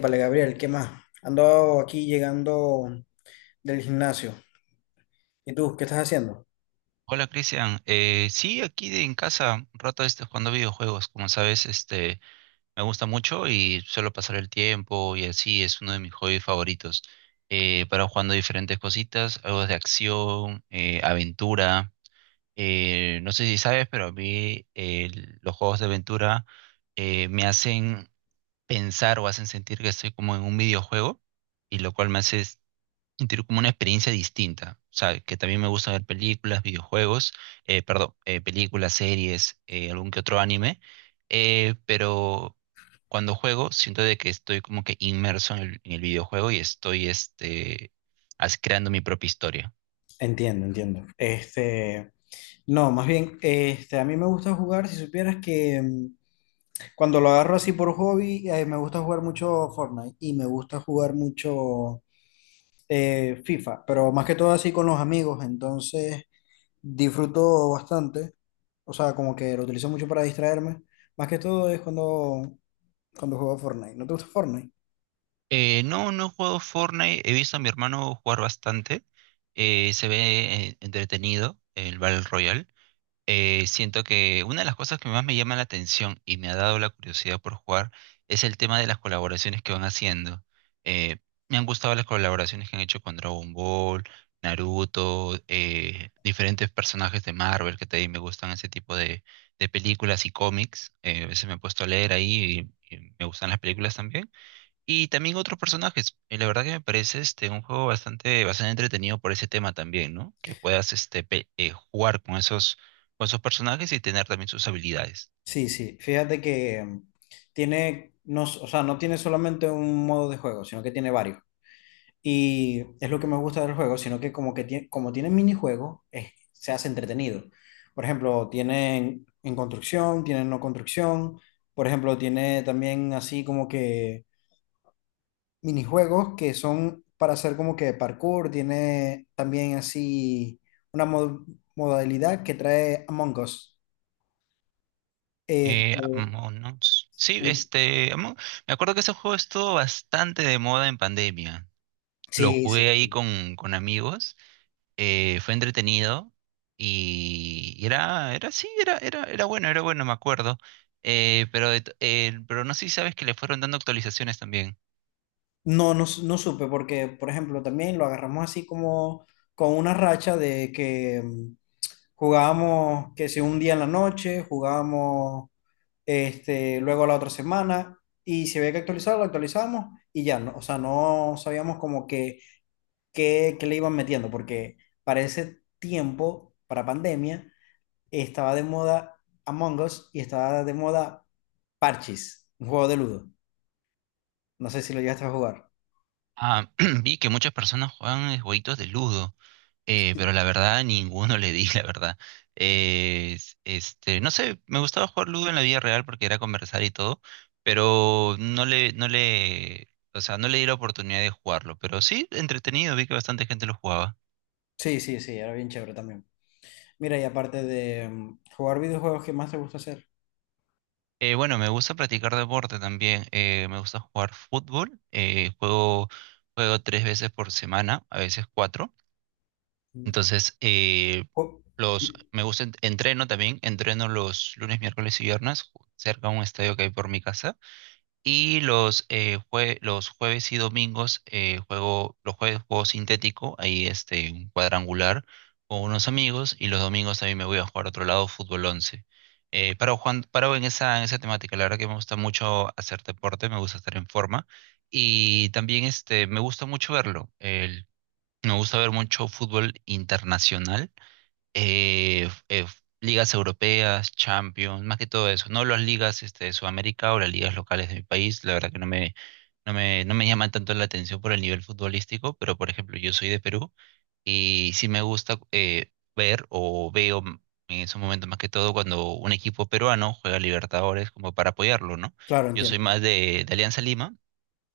Vale Gabriel, ¿qué más? Ando aquí llegando del gimnasio. ¿Y tú, qué estás haciendo? Hola Cristian, sí, aquí en casa, un rato jugando videojuegos, como sabes, me gusta mucho y suelo pasar el tiempo, y así es uno de mis hobbies favoritos. Para jugando diferentes cositas, algo de acción, aventura. No sé si sabes, pero a mí los juegos de aventura me hacen pensar o hacen sentir que estoy como en un videojuego y lo cual me hace y tener como una experiencia distinta. O sea, que también me gusta ver películas, videojuegos, perdón, películas, series, algún que otro anime, pero cuando juego siento de que estoy como que inmerso en el videojuego y estoy creando mi propia historia. Entiendo, entiendo. Este, no, más bien, este, a mí me gusta jugar, si supieras que cuando lo agarro así por hobby, me gusta jugar mucho Fortnite y me gusta jugar mucho FIFA, pero más que todo así con los amigos, entonces disfruto bastante, o sea, como que lo utilizo mucho para distraerme, más que todo es cuando juego Fortnite. ¿No te gusta Fortnite? No, no he jugado Fortnite, he visto a mi hermano jugar bastante, se ve entretenido el Battle Royale. Siento que una de las cosas que más me llama la atención y me ha dado la curiosidad por jugar es el tema de las colaboraciones que van haciendo. Eh, Me han gustado las colaboraciones que han hecho con Dragon Ball, Naruto, diferentes personajes de Marvel que también me gustan, ese tipo de películas y cómics. A veces me he puesto a leer ahí y me gustan las películas también. Y también otros personajes. Y la verdad que me parece un juego bastante, bastante entretenido por ese tema también, ¿no? Que puedas jugar con esos personajes y tener también sus habilidades. Sí, sí, fíjate que tiene, no, o sea, no tiene solamente un modo de juego, sino que tiene varios. Y es lo que me gusta del juego, sino que como que como tiene minijuegos, se hace entretenido. Por ejemplo, tienen en construcción, tienen no construcción. Por ejemplo, tiene también así como que minijuegos que son para hacer como que parkour. Tiene también así una modalidad que trae Among Us. Este, Among Us. Sí, me acuerdo que ese juego estuvo bastante de moda en pandemia. Lo sí, sí. jugué ahí Sí. con amigos, fue entretenido y sí, era bueno, era bueno, me acuerdo. Pero no sé si sabes que le fueron dando actualizaciones también. No, no, no supe, porque, por ejemplo, también lo agarramos así como con una racha de que jugábamos, que si un día en la noche, jugábamos este, luego la otra semana, y si había que actualizarlo, lo actualizábamos, y ya, no, o sea, no sabíamos como que, que le iban metiendo, porque para ese tiempo, para pandemia, estaba de moda Among Us y estaba de moda Parchis, un juego de Ludo. No sé si lo llegaste a jugar. Ah, vi que muchas personas juegan jueguitos de Ludo, pero la verdad ninguno le di, la verdad. No sé, me gustaba jugar Ludo en la vida real porque era conversar y todo, pero o sea, no le di la oportunidad de jugarlo. Pero sí, entretenido, vi que bastante gente lo jugaba. Sí, sí, sí, era bien chévere también. Mira, y aparte de jugar videojuegos, ¿qué más te gusta hacer? Bueno, me gusta practicar deporte también. Me gusta jugar fútbol. Juego, tres veces por semana, a veces cuatro. Mm. Entonces, Ju- me gusta, entreno también, entreno los lunes, miércoles y viernes, cerca de un estadio que hay por mi casa. Y los jueves y domingos juego; los jueves juego sintético, ahí un cuadrangular con unos amigos. Y los domingos también me voy a jugar a otro lado, fútbol once. Paro en esa temática. La verdad que me gusta mucho hacer deporte, me gusta estar en forma. Y también me gusta mucho verlo. Me gusta ver mucho fútbol internacional, eh, eh, ligas europeas, Champions, más que todo eso. No las ligas de Sudamérica o las ligas locales de mi país, la verdad que no me llaman tanto la atención por el nivel futbolístico. Pero por ejemplo, yo soy de Perú y sí me gusta ver en esos momentos, más que todo cuando un equipo peruano juega Libertadores, como para apoyarlo, ¿no? Claro, Yo soy entiendo. más de Alianza Lima,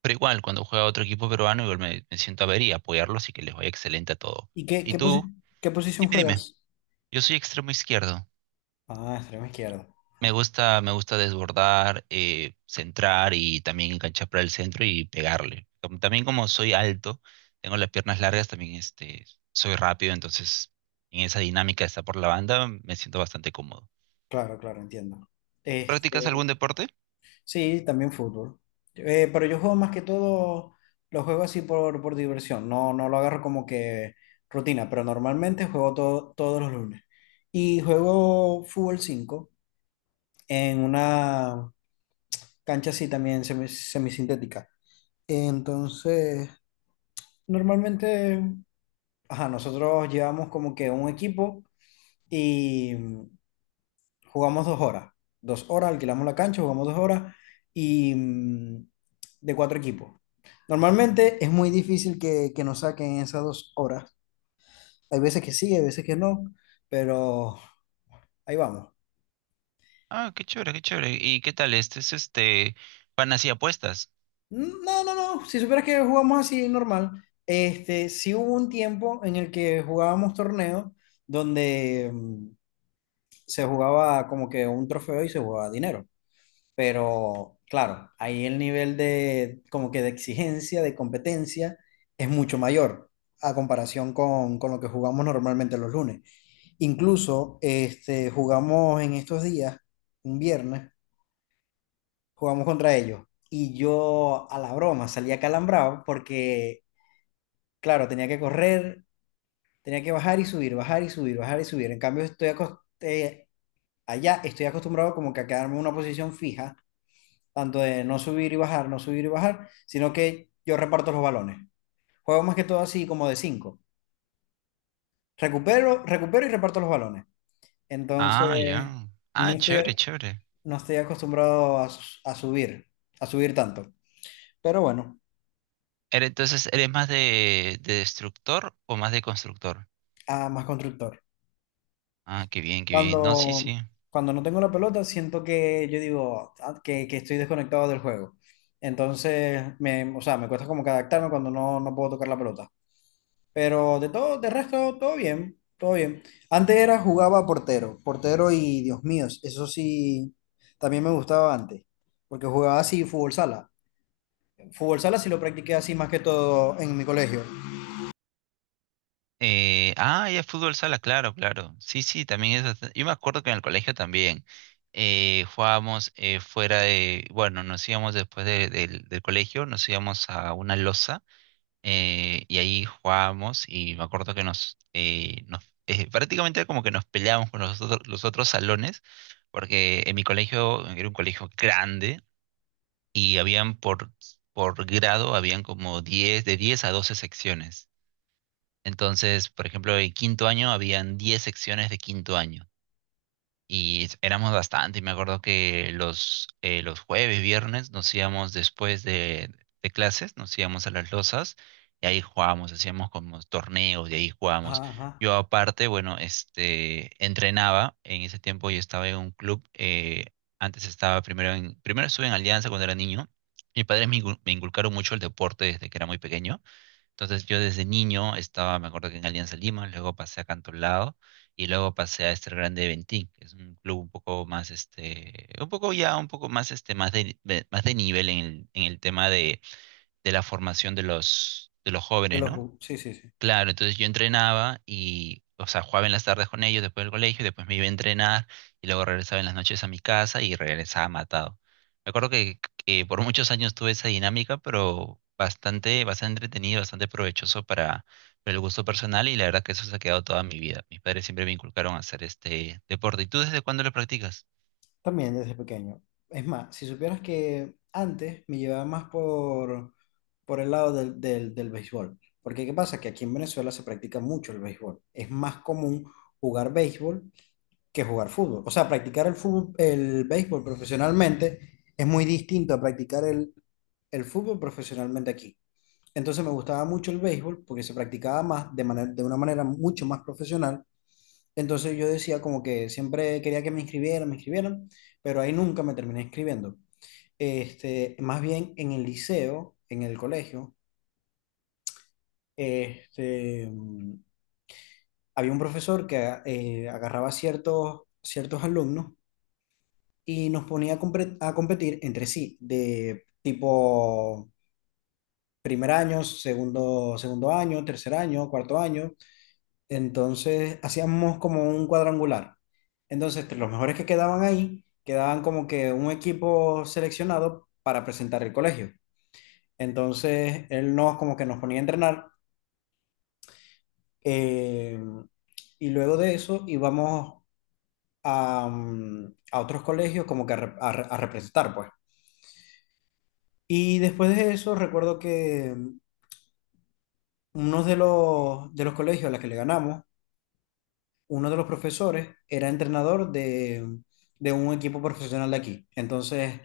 pero igual, cuando juega otro equipo peruano, igual me siento a ver y apoyarlo, así que les voy excelente a todo. ¿Y qué, ¿Y qué, tú? posi- qué posición Dime, dime. juegas? Yo soy extremo izquierdo. Ah, extremo izquierdo. Me gusta, desbordar, centrar y también enganchar para el centro y pegarle. También, como soy alto, tengo las piernas largas, también soy rápido, entonces en esa dinámica de estar por la banda me siento bastante cómodo. Claro, claro, entiendo. ¿Tú Este, practicas algún deporte? sí, también fútbol. Pero yo juego más que todo, lo juego así por diversión. No, no lo agarro como que rutina, pero normalmente juego todos los lunes. Y juego fútbol 5 en una cancha así también semisintética. Entonces, normalmente, ajá, nosotros llevamos como que un equipo y jugamos 2 horas. 2 horas, alquilamos la cancha, jugamos 2 horas y de cuatro equipos. Normalmente es muy difícil que, nos saquen esas 2 horas. Hay veces que sí, hay veces que no, pero ahí vamos. Ah, qué chévere, qué chévere. ¿Y qué tal? ¿Van así apuestas? No, no, no. Si supieras que jugamos así normal, este, sí hubo un tiempo en el que jugábamos torneos donde se jugaba como que un trofeo y se jugaba dinero. Pero claro, ahí el nivel de como que de exigencia, de competencia, es mucho mayor a comparación con lo que jugamos normalmente los lunes. Incluso este, jugamos en estos días, un viernes, jugamos contra ellos. Y yo a la broma salía calambrado porque, claro, tenía que correr, tenía que bajar y subir, bajar y subir, bajar y subir. En cambio, estoy allá estoy acostumbrado como que a quedarme en una posición fija tanto de no subir y bajar, no subir y bajar, sino que yo reparto los balones. Juego más que todo así como de cinco. Recupero, recupero y reparto los balones. Ah, Entonces, ya. no Ah, chévere, estoy, chévere. no estoy acostumbrado a subir tanto. Pero bueno, Entonces, ¿eres más de destructor o más de constructor? a más constructor. Ah, qué bien, qué bien. No, sí, Cuando, sí. cuando no tengo la pelota, siento que yo digo ah, que estoy desconectado del juego. Entonces, o sea, me cuesta como que adaptarme cuando no puedo tocar la pelota. Pero de todo, de resto, todo bien, todo bien. Antes era jugaba portero, portero y Dios mío, eso sí, también me gustaba antes, porque jugaba así fútbol sala. Fútbol sala sí lo practiqué así más que todo en mi colegio. Ah, ya, fútbol sala, claro, claro. Sí, sí, yo me acuerdo que en el colegio también jugábamos, fuera de. Bueno, nos íbamos del colegio, nos íbamos a una losa, y ahí jugábamos. Y me acuerdo que nos... nos prácticamente como que nos peleábamos con los otros salones, porque en mi colegio era un colegio grande y habían por grado, habían como 10, de 10 a 12 secciones. Entonces, por ejemplo, en quinto año habían 10 secciones de quinto año. Y éramos bastante. Y me acuerdo que los jueves, viernes, nos íbamos de clases, nos íbamos a las losas, y ahí jugábamos, hacíamos como torneos, y ahí jugábamos. Ajá, ajá. Yo aparte, bueno, entrenaba; en ese tiempo yo estaba en un club. Antes estaba primero estuve en Alianza cuando era niño. Mis padres me inculcaron mucho el deporte desde que era muy pequeño, entonces yo desde niño estaba, me acuerdo, que en Alianza Lima, luego pasé a Cantolao y luego pasé a Estel Grande de Ventín, que es un club un poco más, un poco ya, un poco más, más más de nivel en el tema de la formación de de los jóvenes, ¿no? Sí, sí, sí. Claro, entonces yo entrenaba y, o sea, jugaba en las tardes con ellos después del colegio; después me iba a entrenar y luego regresaba en las noches a mi casa, y regresaba matado. Me acuerdo que por muchos años tuve esa dinámica, pero bastante, bastante entretenido, bastante provechoso para el gusto personal, y la verdad que eso se ha quedado toda mi vida. Mis padres siempre me inculcaron a hacer este deporte. ¿Y tú desde cuándo lo practicas? También desde pequeño. Es más, si supieras que antes me llevaba más por el lado del béisbol. Porque ¿qué pasa? Que aquí en Venezuela se practica mucho el béisbol. Es más común jugar béisbol que jugar fútbol. O sea, practicar el fútbol, el béisbol profesionalmente es muy distinto a practicar el fútbol profesionalmente aquí. Entonces me gustaba mucho el béisbol porque se practicaba más de una manera mucho más profesional. Entonces yo decía como que siempre quería que me inscribieran, pero ahí nunca me terminé inscribiendo. Este, más bien en el liceo, en el colegio, este, había un profesor que agarraba ciertos alumnos y nos ponía a competir entre sí, de tipo primer año, segundo año, tercer año, cuarto año. Entonces hacíamos como un cuadrangular. Entonces, entre los mejores que quedaban ahí, quedaban como que un equipo seleccionado para presentar el colegio. Entonces, él nos como que nos ponía a entrenar eh, y luego de eso íbamos a otros colegios como que a representar, pues. Y después de eso, recuerdo que uno de los colegios a los que le ganamos, uno de los profesores era entrenador de un equipo profesional de aquí. Entonces,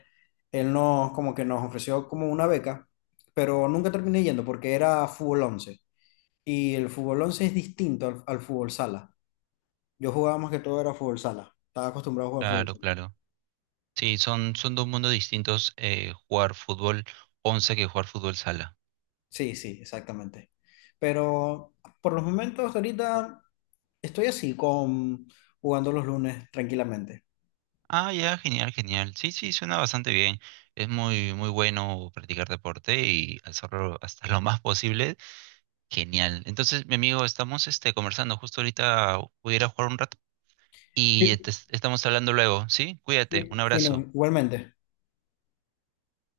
él como que nos ofreció como una beca, pero nunca terminé yendo porque era fútbol 11. Y el fútbol 11 es distinto al fútbol sala. Yo jugaba más que todo era fútbol sala. Estaba acostumbrado a jugar fútbol Claro, sala. claro. Sí, son dos mundos distintos, jugar fútbol 11 que jugar fútbol sala. Sí, sí, exactamente. Pero por los momentos, ahorita estoy así con jugando los lunes tranquilamente. Ah, ya, genial, genial. Sí, sí, suena bastante bien. Es muy, muy bueno practicar deporte y hacerlo hasta lo más posible. Genial. Entonces, mi amigo, estamos conversando. Justo ahorita voy a ir a jugar un rato Sí, estamos hablando luego, ¿sí? Cuídate, sí. un Fino, abrazo. igualmente.